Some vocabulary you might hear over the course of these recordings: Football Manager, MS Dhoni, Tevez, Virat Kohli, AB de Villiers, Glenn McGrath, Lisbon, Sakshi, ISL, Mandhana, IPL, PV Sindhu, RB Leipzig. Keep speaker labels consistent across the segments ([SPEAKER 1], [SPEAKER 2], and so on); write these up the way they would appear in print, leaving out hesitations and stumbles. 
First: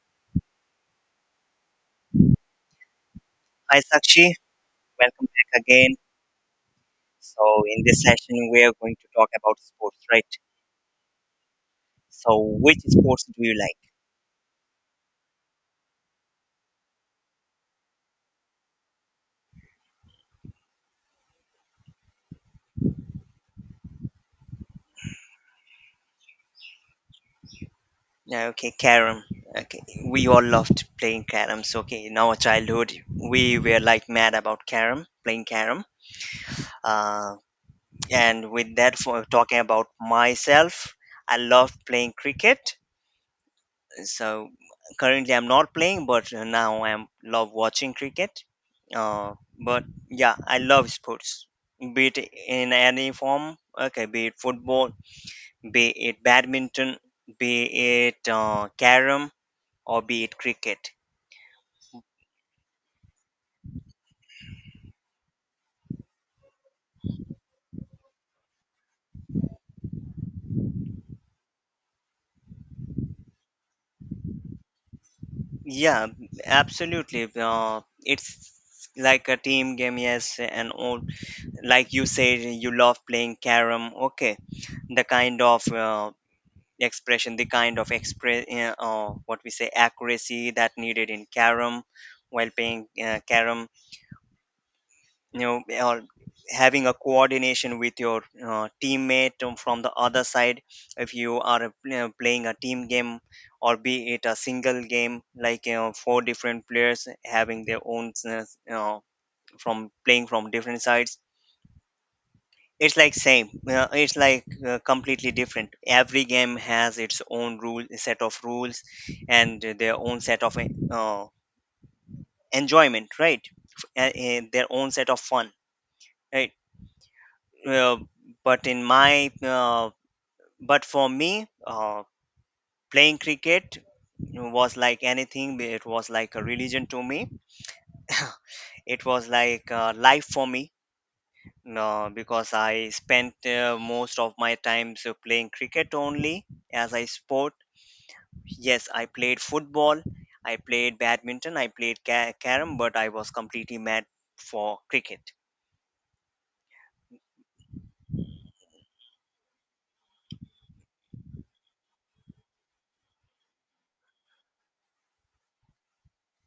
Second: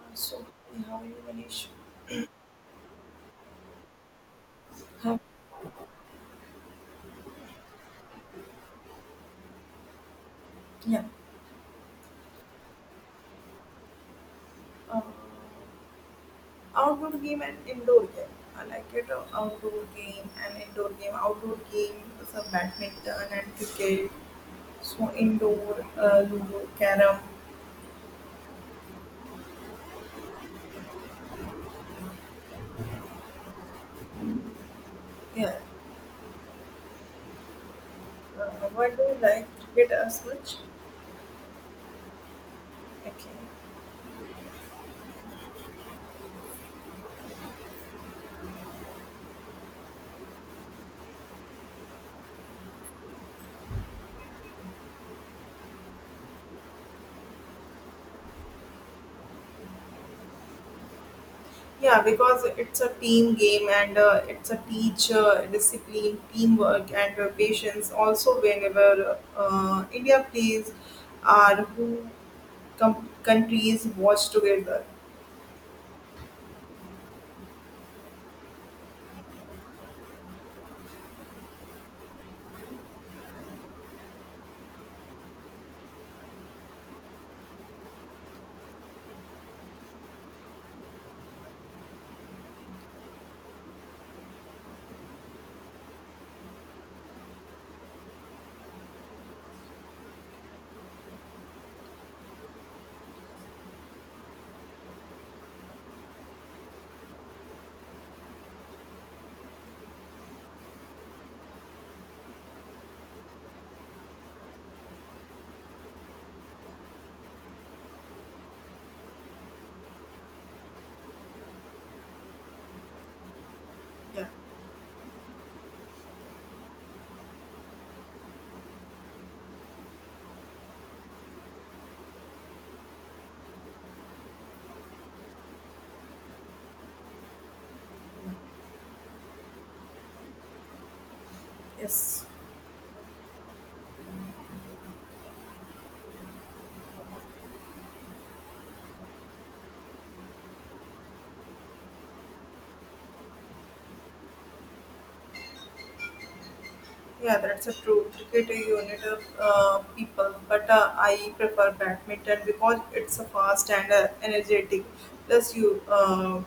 [SPEAKER 1] So how you Manish
[SPEAKER 2] Hi Sakshi,
[SPEAKER 1] have.
[SPEAKER 2] welcome back again. So in this session we are going to talk about sports, right?
[SPEAKER 1] Yeah.
[SPEAKER 2] So which sports do you like?
[SPEAKER 1] uh, Outdoor game and indoor game. I like it outdoor game and indoor game. Outdoor game some badminton and cricket. So indoor ludo, carom.
[SPEAKER 2] Yeah, okay, carom. Okay, we all loved playing carom. So okay, in our childhood we were like mad about carom, playing
[SPEAKER 1] Yeah.
[SPEAKER 2] carom. Uh,
[SPEAKER 1] Uh,
[SPEAKER 2] and with
[SPEAKER 1] why
[SPEAKER 2] that,
[SPEAKER 1] do you
[SPEAKER 2] for
[SPEAKER 1] like
[SPEAKER 2] talking about
[SPEAKER 1] cricket as much?
[SPEAKER 2] myself, I love playing cricket.
[SPEAKER 1] Okay.
[SPEAKER 2] So currently I'm not playing but now I'm love watching cricket uh, but yeah I love sports, be it in any form, okay, be it football, be it badminton, be it carom, or be it cricket.
[SPEAKER 1] Yeah, because it's a team game and it's a teacher, discipline, teamwork, and patience. Also, whenever India plays, are who countries watch together.
[SPEAKER 2] Yeah, absolutely, it's like a team game, yes, and all. Like you said, you love playing carom. Okay, the kind of expression, the kind of what we say, accuracy that needed in carom while playing carom, you know, or having a coordination with your teammate from the other side if you are playing a team game, or be it a single game, like you know, four different players having their own from playing from different sides. It's like same. It's like completely different. Every game has its own rule, set of rules, and their own set of enjoyment, right? F- a-
[SPEAKER 1] Yeah.
[SPEAKER 2] a- Their own set of fun, right? Uh, but in my, uh, but for me, playing cricket was like anything. It was like a religion to me. It was like life for me. No,
[SPEAKER 1] Yes.
[SPEAKER 2] because I spent most of my time so playing cricket only as I sport. Yes, I played football, I played badminton, I played carom, but I was completely mad for cricket.
[SPEAKER 1] Yeah, that's a true. Cricket is a unit of people, but I prefer badminton because it's a fast and energetic. Plus, you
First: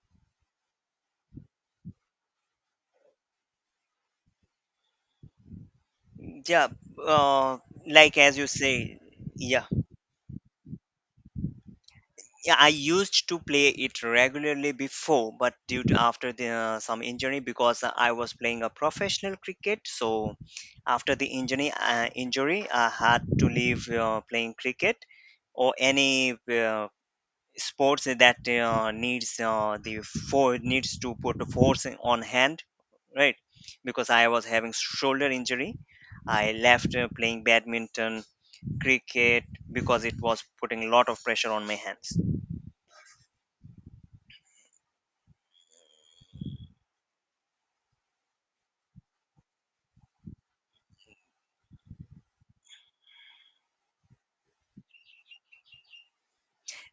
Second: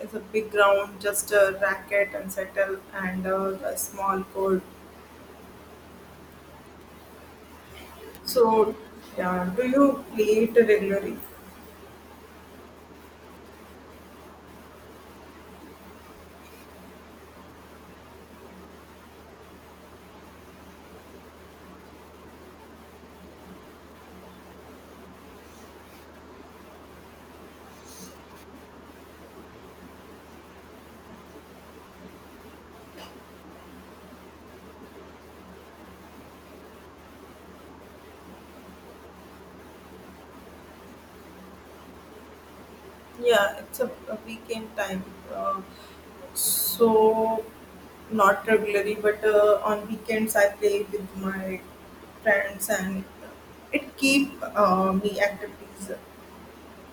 [SPEAKER 1] it's a big ground, just a racket and settle, and a small court.
[SPEAKER 2] Yeah, uh, like as you
[SPEAKER 1] So,
[SPEAKER 2] say,
[SPEAKER 1] yeah,
[SPEAKER 2] yeah.
[SPEAKER 1] do you play it regularly?
[SPEAKER 2] Yeah, I used to play it regularly before, but due to after the some injury because I was playing a professional cricket, so after the injury, I had to leave playing cricket or any uh, sports that needs the for needs to put the force on hand, right? Because I was having shoulder injury, I left playing badminton, cricket, because it was putting a lot of pressure on my hands.
[SPEAKER 1] Yeah, it's a weekend time. Uh, so not regularly, but on weekends I play with my friends, and it keep me activities.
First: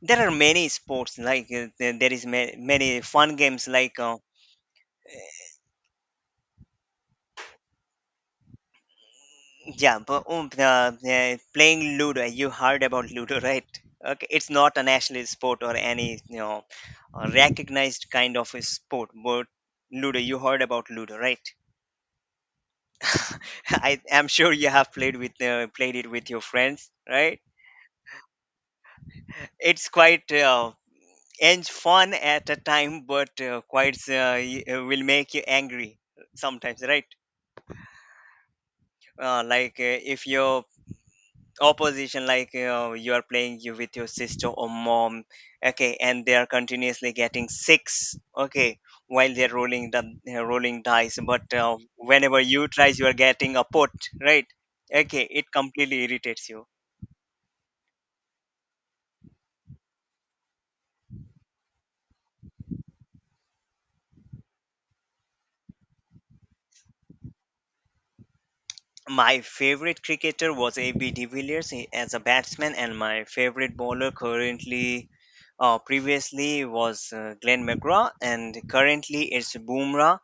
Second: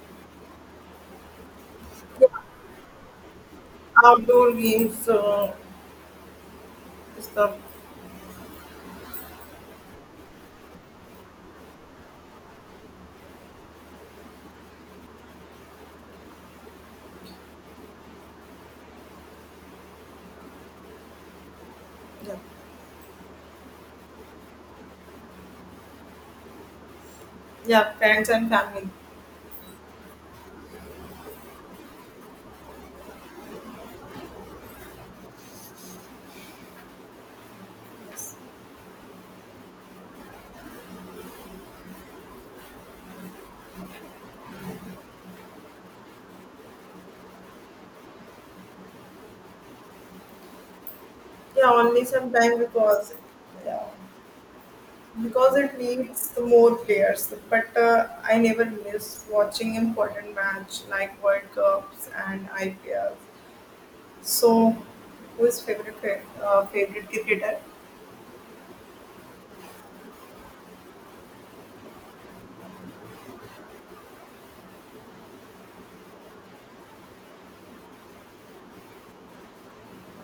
[SPEAKER 2] There are many sports like there there is
[SPEAKER 1] Yeah,
[SPEAKER 2] many fun games like
[SPEAKER 1] outdoor games. Is the
[SPEAKER 2] yeah, but playing Ludo. You heard about Ludo, right? Okay, it's not a national sport or any, you know, recognized kind of a sport, but Ludo. You heard about Ludo, right?
[SPEAKER 1] yeah,
[SPEAKER 2] I am sure you have played with played it with your friends, right?
[SPEAKER 1] yeah, friends and family.
[SPEAKER 2] It's quite and fun at a time, but quite will make you angry sometimes, right?
[SPEAKER 1] Yes.
[SPEAKER 2] If your opposition, like, you are playing you with your sister or mom, okay, and they are continuously getting six, okay, while they're rolling the rolling dice, but
[SPEAKER 1] Yeah, only
[SPEAKER 2] whenever
[SPEAKER 1] sometime
[SPEAKER 2] you try you
[SPEAKER 1] because
[SPEAKER 2] are getting a
[SPEAKER 1] yeah.
[SPEAKER 2] put, right? Okay, it
[SPEAKER 1] Because it
[SPEAKER 2] completely
[SPEAKER 1] needs the
[SPEAKER 2] irritates you.
[SPEAKER 1] more players. But I never miss watching important match like World Cups and IPL. So, who is favorite favorite cricketer?
[SPEAKER 2] My favorite cricketer was AB de Villiers, as a batsman, and my favorite bowler currently, previously was Glenn McGrath, and currently it's Boomer.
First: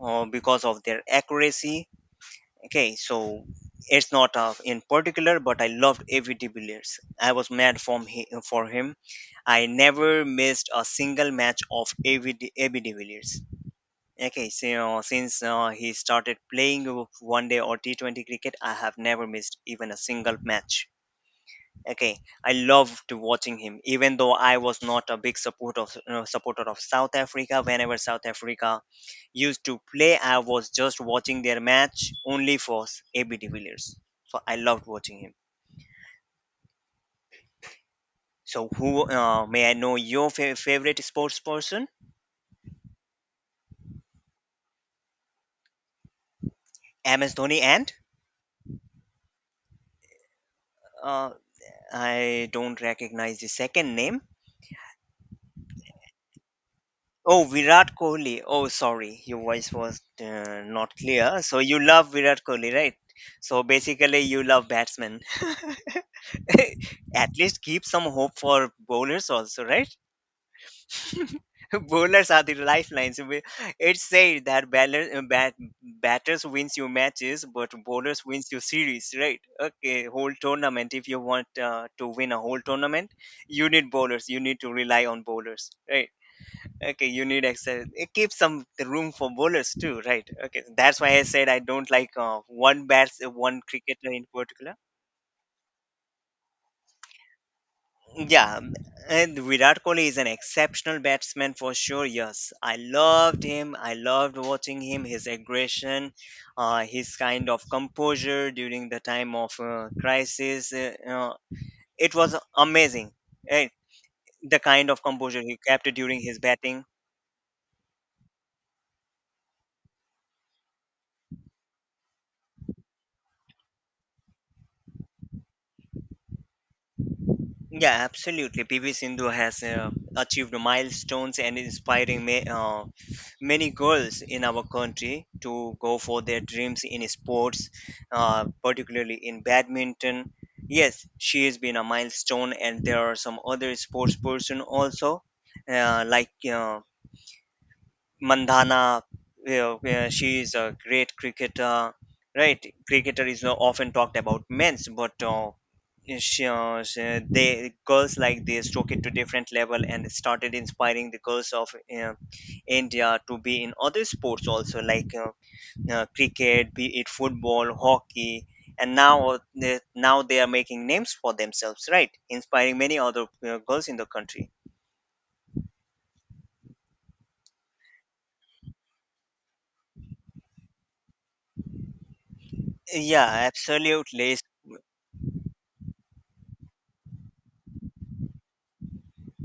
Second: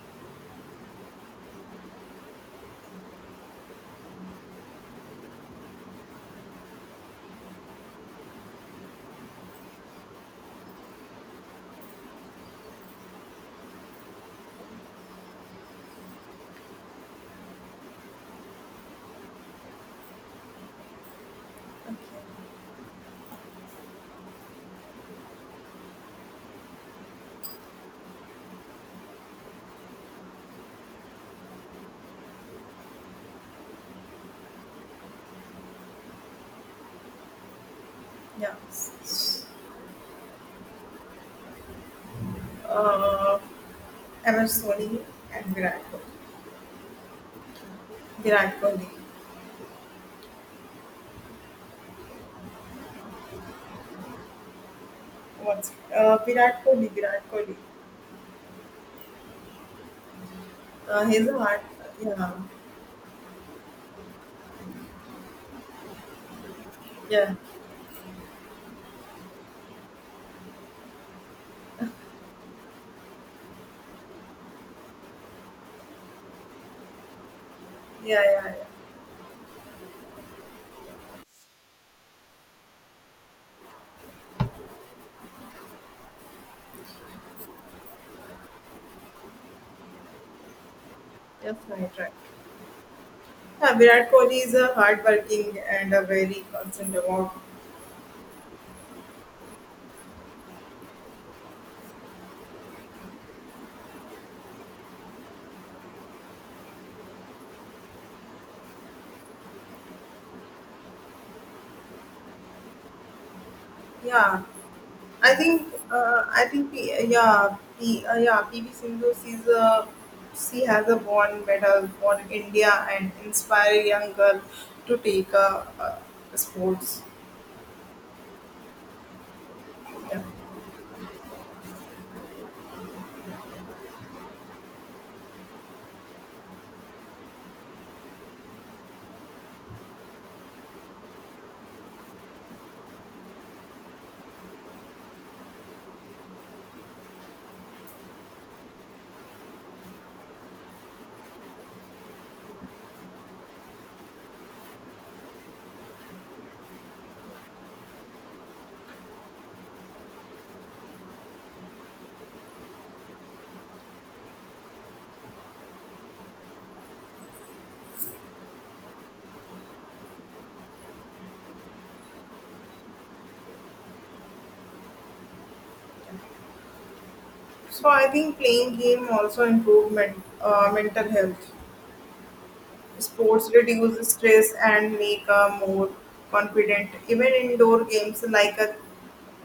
[SPEAKER 2] Because of their accuracy. Okay, so it's not in particular, but I loved Avi de Villiers. I was mad for him. I never missed a single match of AV de Villiers. Okay, so, you know, since he started playing one day or T20 cricket, I have never missed even a single match.
[SPEAKER 1] Okay,
[SPEAKER 2] Okay, I loved watching him, even though I was not a big supporter of South Africa. Whenever South Africa used to play, I was just watching their match only for AB de Villiers. So I loved watching him.
[SPEAKER 1] yeah,
[SPEAKER 2] So who,
[SPEAKER 1] S-
[SPEAKER 2] may I know your favorite sports person?
[SPEAKER 1] uh, MS Dhoni and Virat Kohli.
[SPEAKER 2] MS Dhoni and
[SPEAKER 1] Virat Kohli.
[SPEAKER 2] uh, I don't recognize the second name.
[SPEAKER 1] What's Virat Kohli? Virat
[SPEAKER 2] Oh,
[SPEAKER 1] Kohli.
[SPEAKER 2] Virat Kohli. Oh, sorry, your voice was not
[SPEAKER 1] He's a
[SPEAKER 2] clear. So
[SPEAKER 1] hard.
[SPEAKER 2] you love
[SPEAKER 1] Yeah,
[SPEAKER 2] Virat Kohli, right? So basically, you love batsmen.
[SPEAKER 1] yeah,
[SPEAKER 2] At
[SPEAKER 1] yeah,
[SPEAKER 2] least keep some hope for bowlers also, right? Bowlers are the lifelines. We- It's said that batters wins you matches, but
[SPEAKER 1] yeah,
[SPEAKER 2] bowlers wins
[SPEAKER 1] yeah.
[SPEAKER 2] you series, right? Okay, whole tournament. If you want to win a whole tournament, you need bowlers. You need to rely on bowlers, right? Okay, you need extra. It keeps some room for bowlers too, right? Okay, that's why I said
[SPEAKER 1] Yes,
[SPEAKER 2] I don't
[SPEAKER 1] right,
[SPEAKER 2] like
[SPEAKER 1] right.
[SPEAKER 2] one
[SPEAKER 1] Yeah, Virat
[SPEAKER 2] cricketer in
[SPEAKER 1] Kohli is a
[SPEAKER 2] particular.
[SPEAKER 1] hardworking and a very constant about.
[SPEAKER 2] Yeah, m- and Virat Kohli is an exceptional batsman for sure. Yes, I loved him. I loved watching him. His aggression, his kind of composure during the time of crisis. It was amazing. Right?
[SPEAKER 1] Yeah,
[SPEAKER 2] The kind of composure he kept during his
[SPEAKER 1] I think
[SPEAKER 2] batting.
[SPEAKER 1] P, yeah PV Sindhu she has a born medal for India and inspire young girl to a sports.
[SPEAKER 2] Yeah, absolutely. PV Sindhu has
[SPEAKER 1] Yeah.
[SPEAKER 2] achieved milestones and inspiring many girls in our country to go for their dreams in sports, particularly in badminton. Yes, she has been a milestone, and there are some other sports person also, uh, like uh, Mandhana, you know, she is a great cricketer, right? Cricketer is often talked about men's, but they girls like this took it to different level and started inspiring the girls of uh, India to be in other sports also, like cricket, be it football, hockey, and now now they are making names for themselves, right? Inspiring many other girls in the country.
[SPEAKER 1] So I think playing game also improve mental health.
[SPEAKER 2] Yeah,
[SPEAKER 1] Sports reduce
[SPEAKER 2] absolutely.
[SPEAKER 1] stress and make a more confident. Even indoor games like a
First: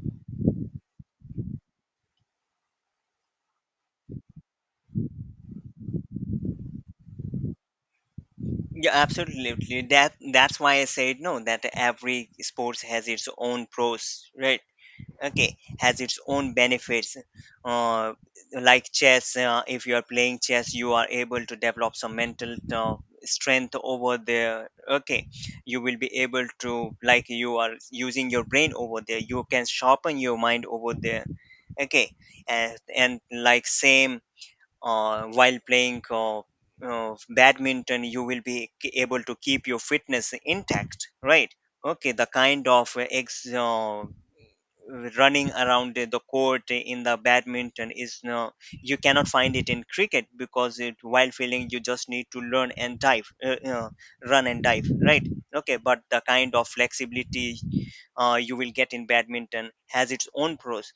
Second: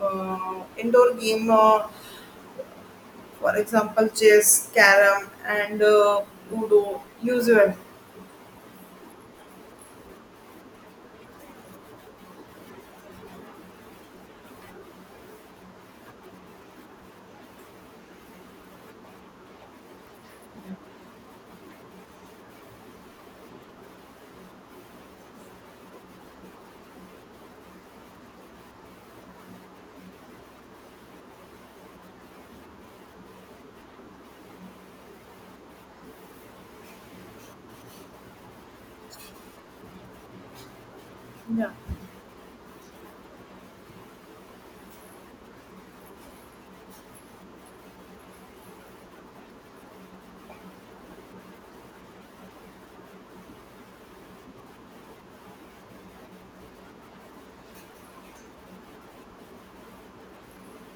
[SPEAKER 1] indoor game, for example, chess, carom, and udo, usual.
[SPEAKER 2] Yeah, absolutely. That that's why I said no, that every sports has its own pros, right? Okay, has its own benefits. Uh, like chess, if you are playing chess, you are able to develop some mental strength over there. Okay, you will be able to, like, you are using your brain over there. You can sharpen your mind over there. Okay, and like same while playing badminton, you will be able to keep your fitness intact, right?
[SPEAKER 1] Yeah,
[SPEAKER 2] Okay, the kind of ex running around the court in the badminton is no, you cannot find it in cricket, because it while feeling you just need to learn and dive, run and dive, right? Okay, but the kind of flexibility you will get in badminton has its own pros,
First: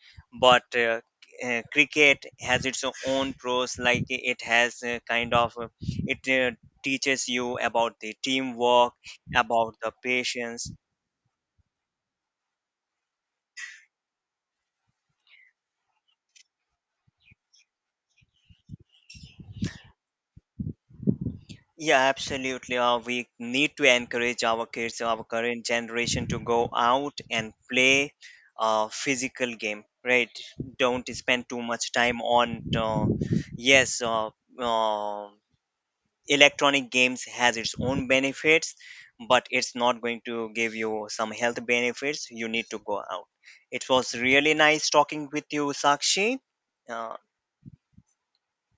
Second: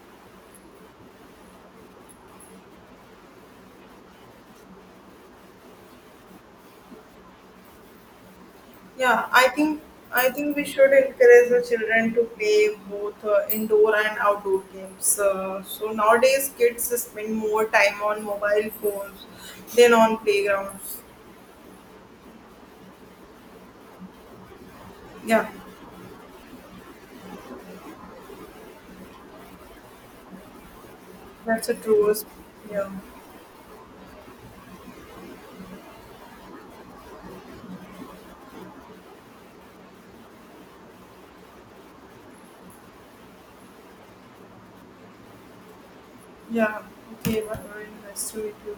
[SPEAKER 2] but cricket has its own pros, like it has kind of it teaches you about the teamwork,
[SPEAKER 1] yeah.
[SPEAKER 2] about the
[SPEAKER 1] I think we
[SPEAKER 2] patience.
[SPEAKER 1] should encourage the children to play both indoor and outdoor games. So nowadays, kids spend more time on mobile phones than on playgrounds.
[SPEAKER 2] Yeah, absolutely, we need to encourage our kids, our
[SPEAKER 1] Yeah,
[SPEAKER 2] current generation, to go out and play physical game, right? Don't spend too
[SPEAKER 1] that's a
[SPEAKER 2] much
[SPEAKER 1] true.
[SPEAKER 2] time on
[SPEAKER 1] Yeah.
[SPEAKER 2] yes, uh, electronic games has its own benefits, but it's not going to give you some health benefits. You need to go out. It was really nice talking with you, Sakshi.
[SPEAKER 1] Yeah,
[SPEAKER 2] uh,
[SPEAKER 1] okay, but very nice to meet you.